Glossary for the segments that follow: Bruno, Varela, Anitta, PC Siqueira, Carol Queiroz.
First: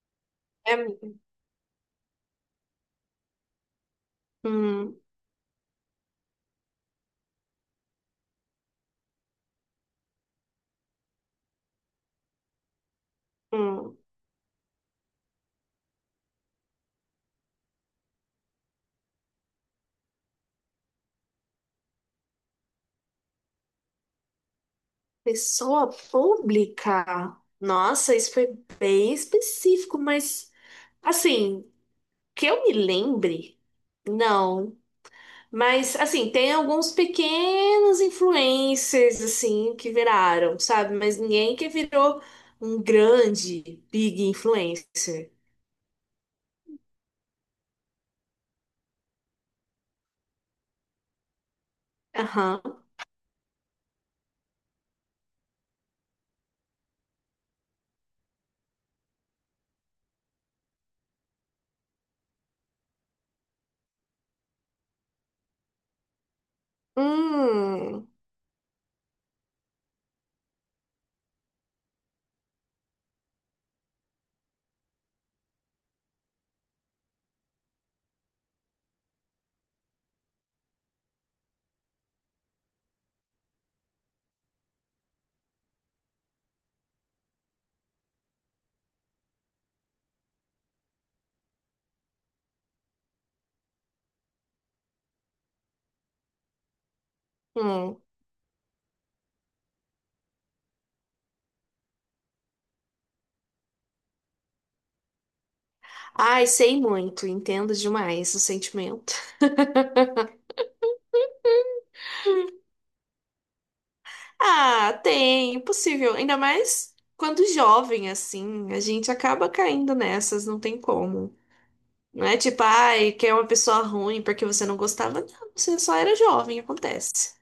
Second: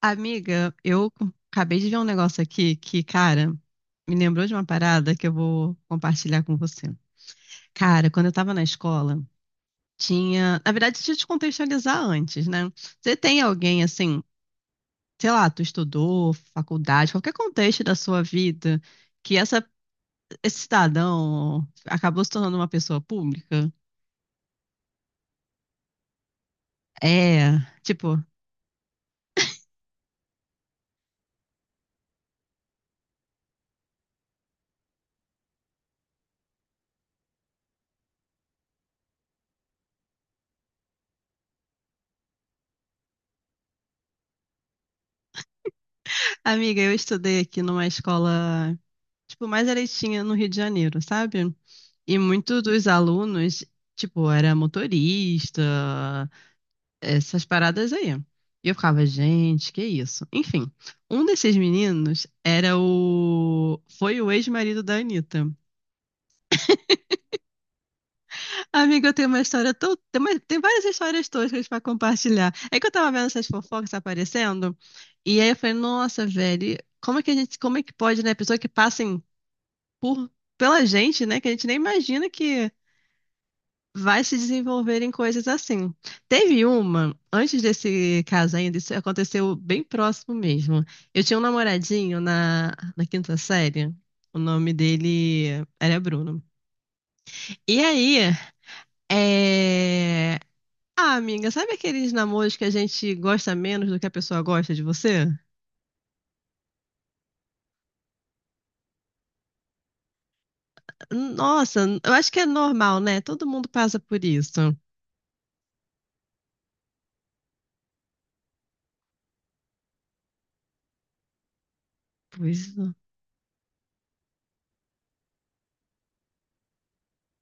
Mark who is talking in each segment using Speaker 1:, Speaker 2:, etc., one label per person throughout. Speaker 1: Amiga,
Speaker 2: É.
Speaker 1: eu acabei de ver um negócio aqui que, cara, me lembrou de uma
Speaker 2: hum,
Speaker 1: parada que eu vou compartilhar com você. Cara, quando eu tava na escola, tinha. Na verdade, deixa eu te contextualizar antes, né? Você tem alguém
Speaker 2: hum,
Speaker 1: assim, sei lá, tu estudou, faculdade, qualquer contexto da sua vida, que essa, esse cidadão acabou se tornando uma pessoa pública?
Speaker 2: Pessoa pública.
Speaker 1: É,
Speaker 2: Nossa,
Speaker 1: tipo,
Speaker 2: isso foi bem específico, mas assim, que eu me lembre, não. Mas assim, tem alguns pequenos influencers assim que viraram, sabe? Mas ninguém que virou um grande big influencer.
Speaker 1: amiga, eu estudei aqui numa escola, tipo, mais eleitinha no Rio de Janeiro, sabe? E muito
Speaker 2: Aham.
Speaker 1: dos alunos, tipo, era motorista, essas paradas aí. E eu ficava, gente, que isso? Enfim, um desses meninos era o. Foi o ex-marido da Anitta.
Speaker 2: Hum,
Speaker 1: Amiga, eu tenho uma história tão. Tem, tem várias histórias toscas pra compartilhar. É que eu tava vendo essas fofocas aparecendo, e aí eu falei, nossa, velho, como é que a gente. Como é que pode, né? Pessoa que passem por. Pela gente, né? Que a gente nem imagina que vai se desenvolver em coisas assim. Teve uma, antes desse caso ainda, isso aconteceu bem próximo mesmo. Eu tinha um namoradinho na quinta série, o nome dele era Bruno. E
Speaker 2: hum.
Speaker 1: aí, é... ah, amiga, sabe aqueles namoros que a gente gosta menos do que a pessoa gosta de você?
Speaker 2: Ai, sei muito, entendo demais o sentimento.
Speaker 1: Nossa, eu acho que é normal, né? Todo mundo passa por isso.
Speaker 2: Ah, tem, impossível. Ainda mais quando jovem, assim, a gente acaba caindo nessas, não tem como. Não é tipo,
Speaker 1: Pois
Speaker 2: ai, que é uma pessoa ruim porque você não gostava. Não, você só era jovem, acontece.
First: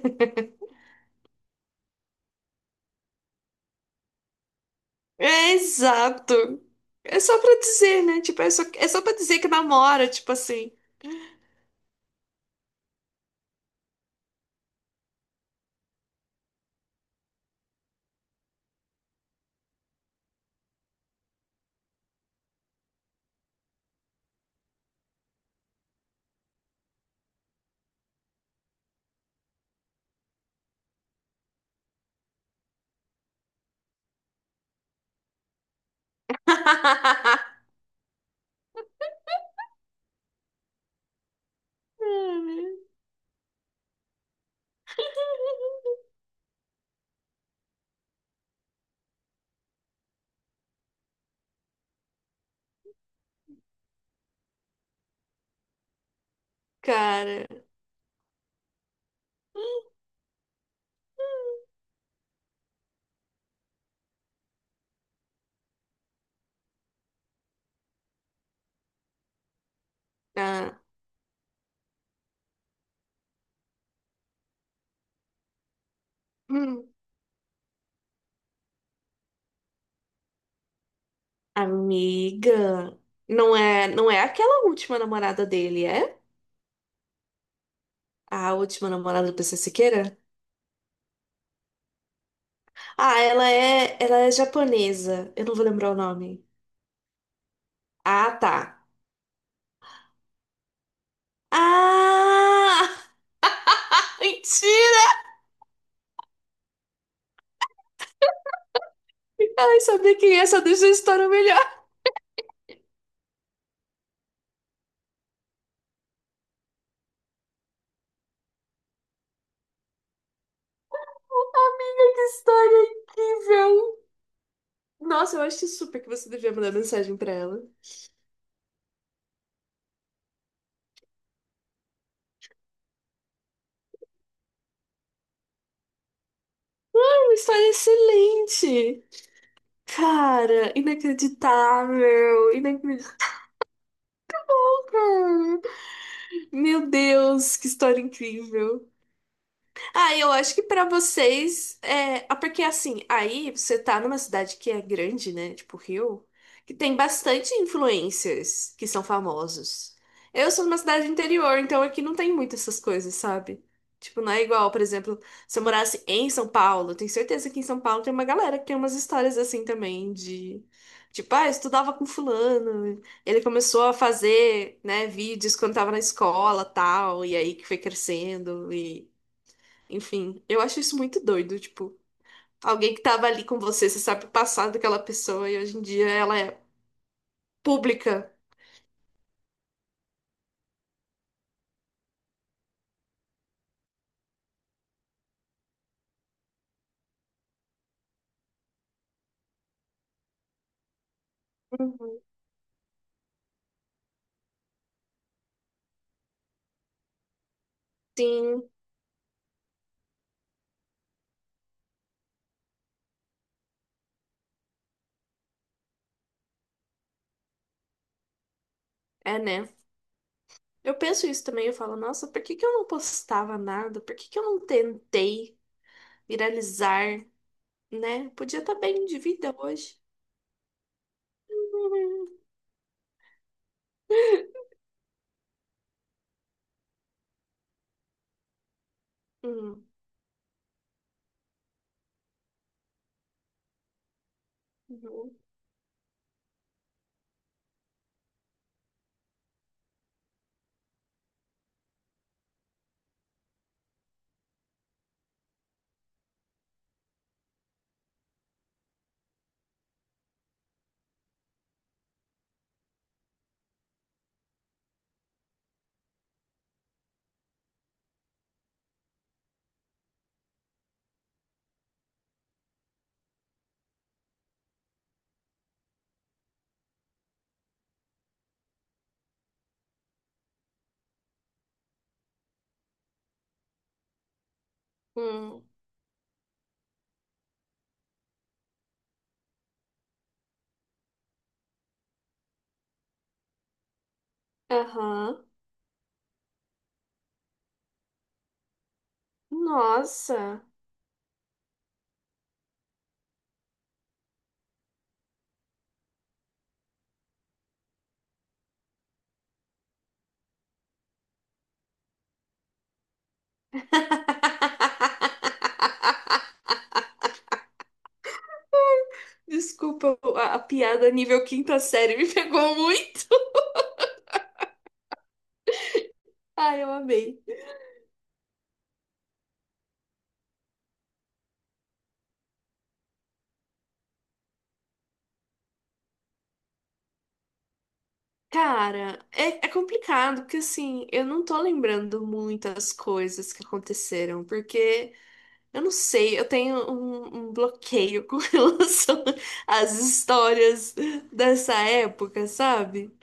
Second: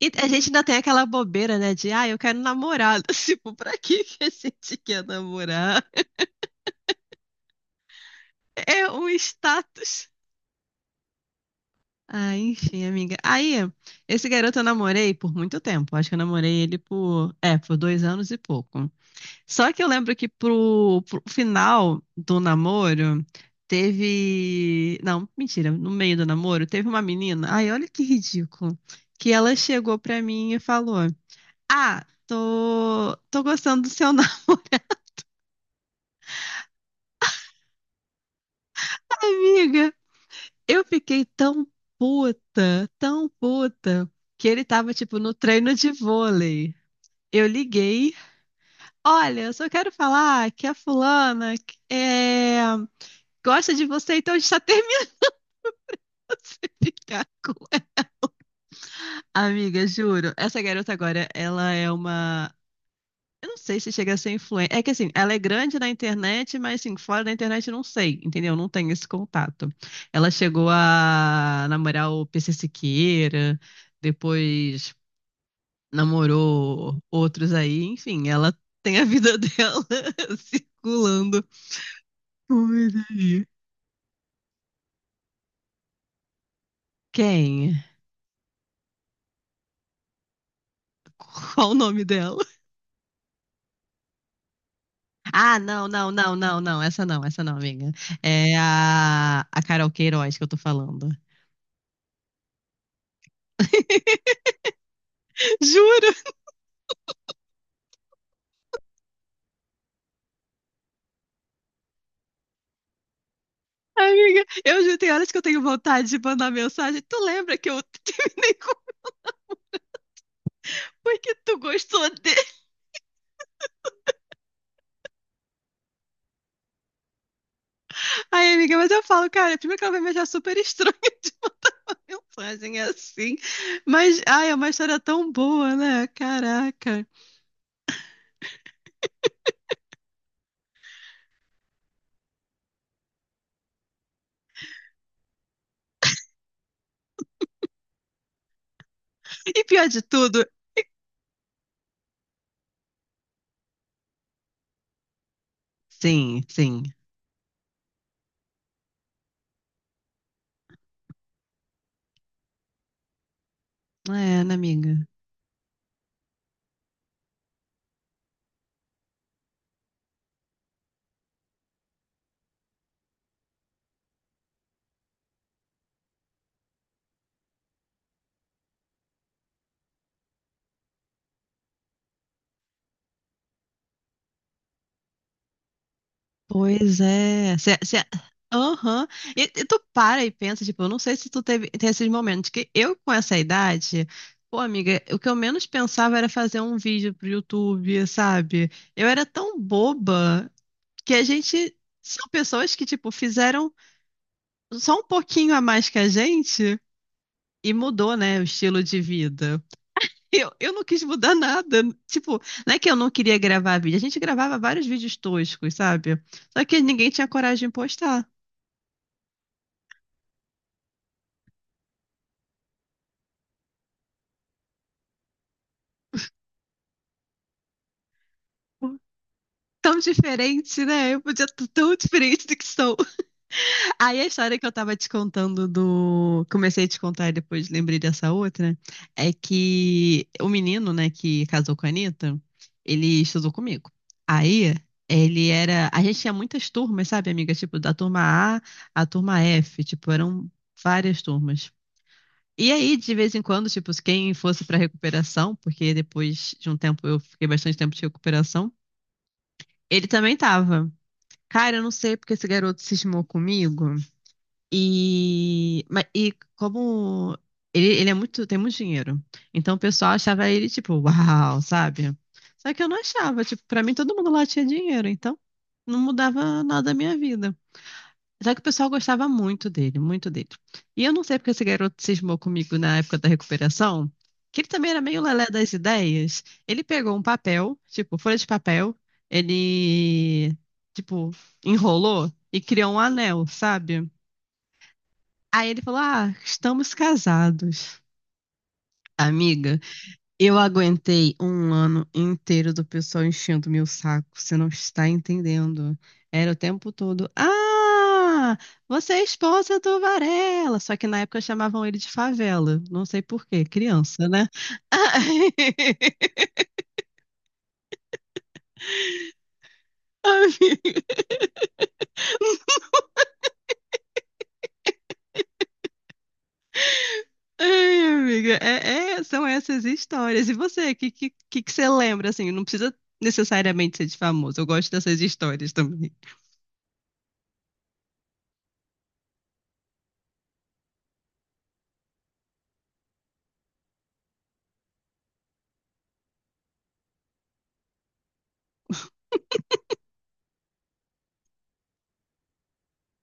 Speaker 1: e a gente ainda tem aquela bobeira, né? De, ah, eu quero namorar. Tipo, pra que que a gente quer
Speaker 2: É
Speaker 1: namorar?
Speaker 2: exato. É só pra dizer, né? Tipo, é só, é
Speaker 1: É
Speaker 2: só
Speaker 1: um
Speaker 2: pra dizer que namora,
Speaker 1: status.
Speaker 2: tipo assim.
Speaker 1: Ah, enfim, amiga. Aí, esse garoto eu namorei por muito tempo. Acho que eu namorei ele por, é, por dois anos e pouco. Só que eu lembro que pro final do namoro, teve. Não, mentira, no meio do namoro, teve uma menina. Ai, olha que ridículo. Que ela chegou pra mim e falou: Ah, tô gostando do seu namoro.
Speaker 2: Ah,
Speaker 1: Amiga, eu fiquei
Speaker 2: né?
Speaker 1: tão puta, que ele tava, tipo, no treino de vôlei. Eu liguei. Olha, eu só quero falar que a fulana é, gosta de você, então a gente tá terminando de ficar
Speaker 2: Cara.
Speaker 1: com ela. Amiga, juro, essa garota agora, ela é uma. Eu não sei se chega a ser influente. É que assim, ela é grande na internet, mas assim, fora da internet eu não sei, entendeu? Não tenho esse contato. Ela chegou
Speaker 2: Ah,
Speaker 1: a namorar o PC Siqueira, depois
Speaker 2: hum.
Speaker 1: namorou outros aí, enfim, ela tem a vida dela circulando por
Speaker 2: Amiga.
Speaker 1: aí.
Speaker 2: Não é aquela última namorada dele, é?
Speaker 1: Quem?
Speaker 2: A última namorada do PC Siqueira?
Speaker 1: Qual o nome dela?
Speaker 2: Ah, ela é japonesa. Eu não
Speaker 1: Ah,
Speaker 2: vou
Speaker 1: não,
Speaker 2: lembrar o
Speaker 1: não, não,
Speaker 2: nome.
Speaker 1: não, não, essa não, essa não, amiga.
Speaker 2: Ah,
Speaker 1: É
Speaker 2: tá.
Speaker 1: a Carol Queiroz que eu tô falando.
Speaker 2: Ah! Mentira!
Speaker 1: Juro!
Speaker 2: Ai, saber quem é só deixa a história melhor.
Speaker 1: Amiga, eu já tem horas que eu tenho vontade de mandar mensagem. Tu lembra que eu terminei com o foi que tu gostou
Speaker 2: Amiga, que
Speaker 1: dele?
Speaker 2: história incrível! Nossa, eu acho super que você devia mandar mensagem pra ela.
Speaker 1: Ai, amiga, mas eu falo, cara, primeiro que ela vai me achar super estranha de mandar mensagem assim. Mas, ai, é uma história tão boa, né? Caraca.
Speaker 2: Ai, uma história excelente! Cara, inacreditável! Inacreditável! Meu Deus, que história incrível!
Speaker 1: E pior de
Speaker 2: Ah, eu
Speaker 1: tudo.
Speaker 2: acho que pra vocês é, ah, porque assim, aí você tá numa cidade que é grande, né? Tipo Rio,
Speaker 1: Sim,
Speaker 2: que
Speaker 1: sim.
Speaker 2: tem bastante influencers que são famosos. Eu sou numa cidade interior, então aqui não tem muito essas coisas, sabe? Tipo, não é
Speaker 1: É, né,
Speaker 2: igual, por
Speaker 1: amiga?
Speaker 2: exemplo, se eu morasse em São Paulo, tenho certeza que em São Paulo tem uma galera que tem umas histórias assim também de tipo, ah, eu estudava com fulano, ele começou a fazer, né, vídeos quando tava na escola, tal, e aí que foi crescendo e enfim, eu acho isso muito doido, tipo, alguém que tava ali com você, você sabe o passado daquela pessoa e hoje em dia ela é
Speaker 1: Pois é.
Speaker 2: pública.
Speaker 1: Aham. E tu para e pensa, tipo, eu não sei se tu teve, tem esses momentos, que eu com essa idade, pô, amiga, o que eu menos pensava era fazer um vídeo pro YouTube, sabe? Eu era tão boba que a gente.
Speaker 2: Uhum.
Speaker 1: São pessoas que, tipo, fizeram só um pouquinho a mais que a gente e mudou, né, o
Speaker 2: Sim,
Speaker 1: estilo de vida. Eu não quis mudar nada. Tipo, não é que eu não queria gravar vídeo. A gente gravava vários vídeos toscos, sabe? Só que ninguém tinha coragem de postar.
Speaker 2: é, né? Eu penso isso também, eu falo, nossa, por que que eu não postava nada? Por que que eu não tentei viralizar, né? Podia estar bem de vida
Speaker 1: Tão
Speaker 2: hoje.
Speaker 1: diferente, né? Eu podia estar tão diferente do que sou. Aí a história que eu tava te contando do. Comecei a te contar e depois lembrei dessa outra. É
Speaker 2: Uhum.
Speaker 1: que o menino, né, que casou com a Anitta, ele estudou comigo. Aí
Speaker 2: Uhum.
Speaker 1: ele era. A gente tinha muitas turmas, sabe, amiga? Tipo, da turma A à turma F. Tipo, eram várias turmas. E aí, de vez em quando, tipo, quem fosse pra recuperação, porque depois de um tempo eu fiquei bastante tempo de recuperação, ele também tava. Cara, eu não sei porque esse garoto cismou comigo. E, e como ele é muito, tem muito dinheiro. Então o pessoal achava ele tipo, uau, sabe? Só que eu não achava, tipo, pra mim todo mundo lá tinha dinheiro, então não mudava nada a minha vida. Só que o pessoal gostava muito dele, muito dele. E eu não sei porque esse garoto cismou comigo na época da recuperação, que ele também era meio lelé
Speaker 2: Hum.
Speaker 1: das ideias. Ele pegou um papel, tipo, folha de papel, ele, tipo, enrolou e criou um anel, sabe?
Speaker 2: Aham.
Speaker 1: Aí ele falou: Ah, estamos casados. Amiga. Eu
Speaker 2: Nossa.
Speaker 1: aguentei um ano inteiro do pessoal enchendo meu saco, você não está entendendo. Era o tempo todo. Ah, você é esposa do Varela. Só que na época chamavam ele de favela. Não sei por quê, criança, né?
Speaker 2: Desculpa, a
Speaker 1: Amiga,
Speaker 2: piada nível quinta série me pegou muito. Ai, eu amei.
Speaker 1: ai, amiga, são essas histórias. E você, o que, que você lembra? Assim, não precisa necessariamente ser de famoso. Eu gosto dessas histórias também.
Speaker 2: Cara, é complicado, porque assim, eu não tô lembrando muitas coisas que aconteceram, porque eu não sei, eu tenho um bloqueio com relação às histórias dessa época, sabe?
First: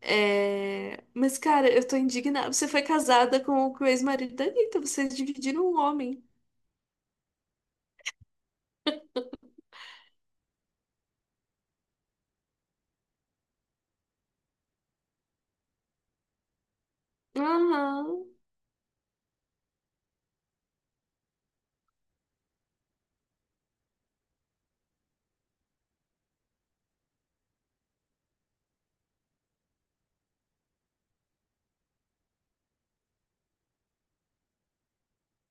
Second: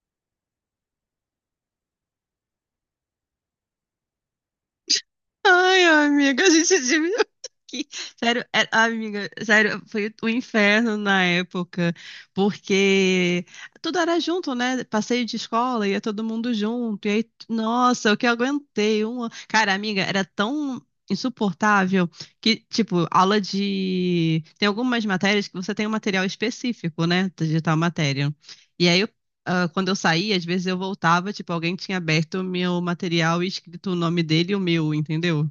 Speaker 2: É. Mas, cara, eu tô indignada. Você foi casada com o ex-marido da Anitta, vocês dividiram um
Speaker 1: Ai,
Speaker 2: homem.
Speaker 1: amiga, a gente admira aqui. Sério, amiga, sério, foi um inferno na época, porque tudo era junto, né? Passeio de escola, ia todo mundo junto. E aí,
Speaker 2: Aham.
Speaker 1: nossa, o que eu aguentei? Uma... Cara, amiga, era tão insuportável que, tipo, aula de. Tem algumas matérias que você tem um material específico, né? De tal matéria. E aí, ah, quando eu saía, às vezes eu voltava, tipo, alguém tinha aberto o meu material e escrito o nome dele e o meu, entendeu?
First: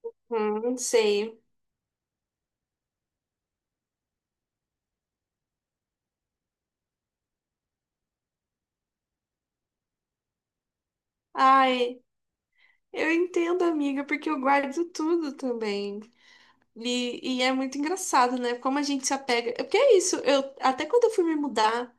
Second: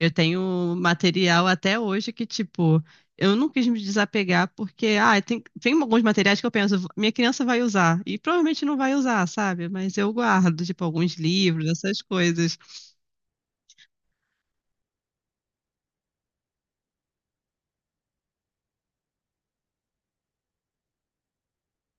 Speaker 1: Eu tenho
Speaker 2: Não sei.
Speaker 1: material até hoje que, tipo, eu não quis me desapegar porque, ah, tem alguns materiais que eu penso, minha criança vai usar, e provavelmente não vai usar, sabe? Mas eu guardo, tipo, alguns livros,
Speaker 2: Ai.
Speaker 1: essas coisas.
Speaker 2: Eu entendo, amiga, porque eu guardo tudo também. E é muito engraçado, né? Como a gente se apega. Porque é isso, eu até quando eu fui me mudar,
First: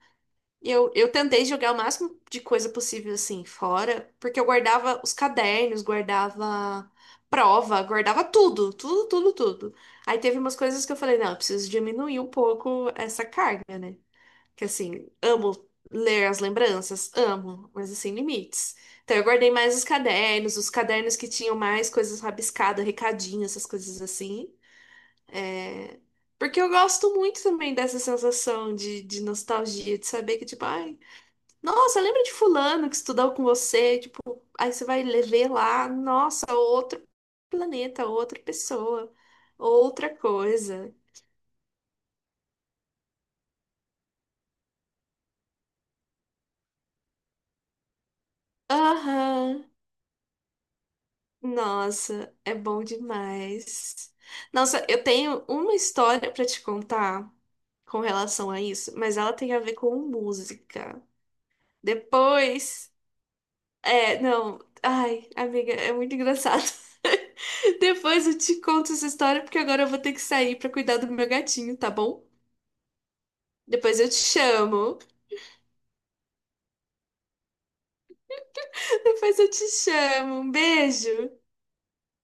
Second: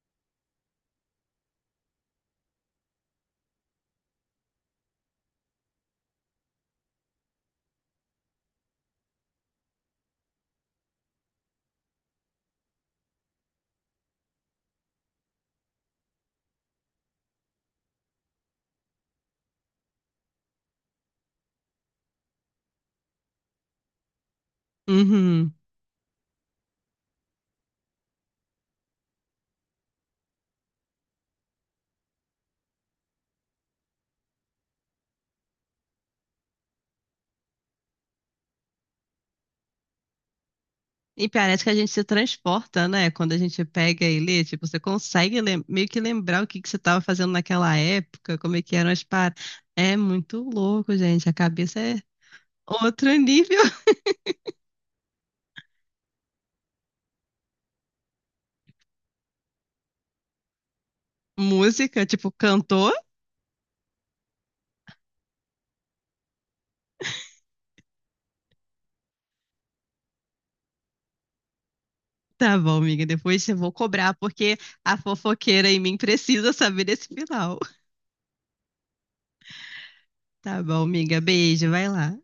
Speaker 2: eu tentei jogar o máximo de coisa possível assim fora, porque eu guardava os cadernos, guardava prova, guardava tudo, tudo, tudo, tudo. Aí teve umas coisas que eu falei, não, eu preciso diminuir um pouco essa carga. Que assim, amo ler as lembranças, amo, mas assim, limites. Então eu guardei mais os cadernos que tinham mais coisas rabiscadas, recadinho, essas coisas assim.
Speaker 1: Uhum.
Speaker 2: É. Porque eu gosto muito também dessa sensação de nostalgia, de saber que, tipo, ai, nossa, lembra de fulano que estudou com você? Tipo, aí você vai le- ver lá, nossa, outro planeta, outra pessoa, outra coisa.
Speaker 1: E parece que a gente se transporta, né? Quando a gente pega e lê, tipo, você consegue meio que lembrar o que que você estava fazendo naquela época, como é que eram as paradas.
Speaker 2: Aham.
Speaker 1: É muito louco, gente. A cabeça é
Speaker 2: Nossa, é bom
Speaker 1: outro nível.
Speaker 2: demais. Nossa, eu tenho uma história pra te contar com relação a isso, mas ela tem a ver com música.
Speaker 1: Música, tipo, cantor?
Speaker 2: Depois, é, não, ai, amiga, é muito engraçado. Depois eu te conto essa história porque agora eu vou ter que sair pra cuidar do meu gatinho, tá bom?
Speaker 1: Tá bom, amiga. Depois eu vou
Speaker 2: Depois eu
Speaker 1: cobrar,
Speaker 2: te
Speaker 1: porque a
Speaker 2: chamo.
Speaker 1: fofoqueira em mim precisa saber desse final.
Speaker 2: Depois eu te chamo. Um
Speaker 1: Tá bom, amiga.
Speaker 2: beijo.
Speaker 1: Beijo, vai lá.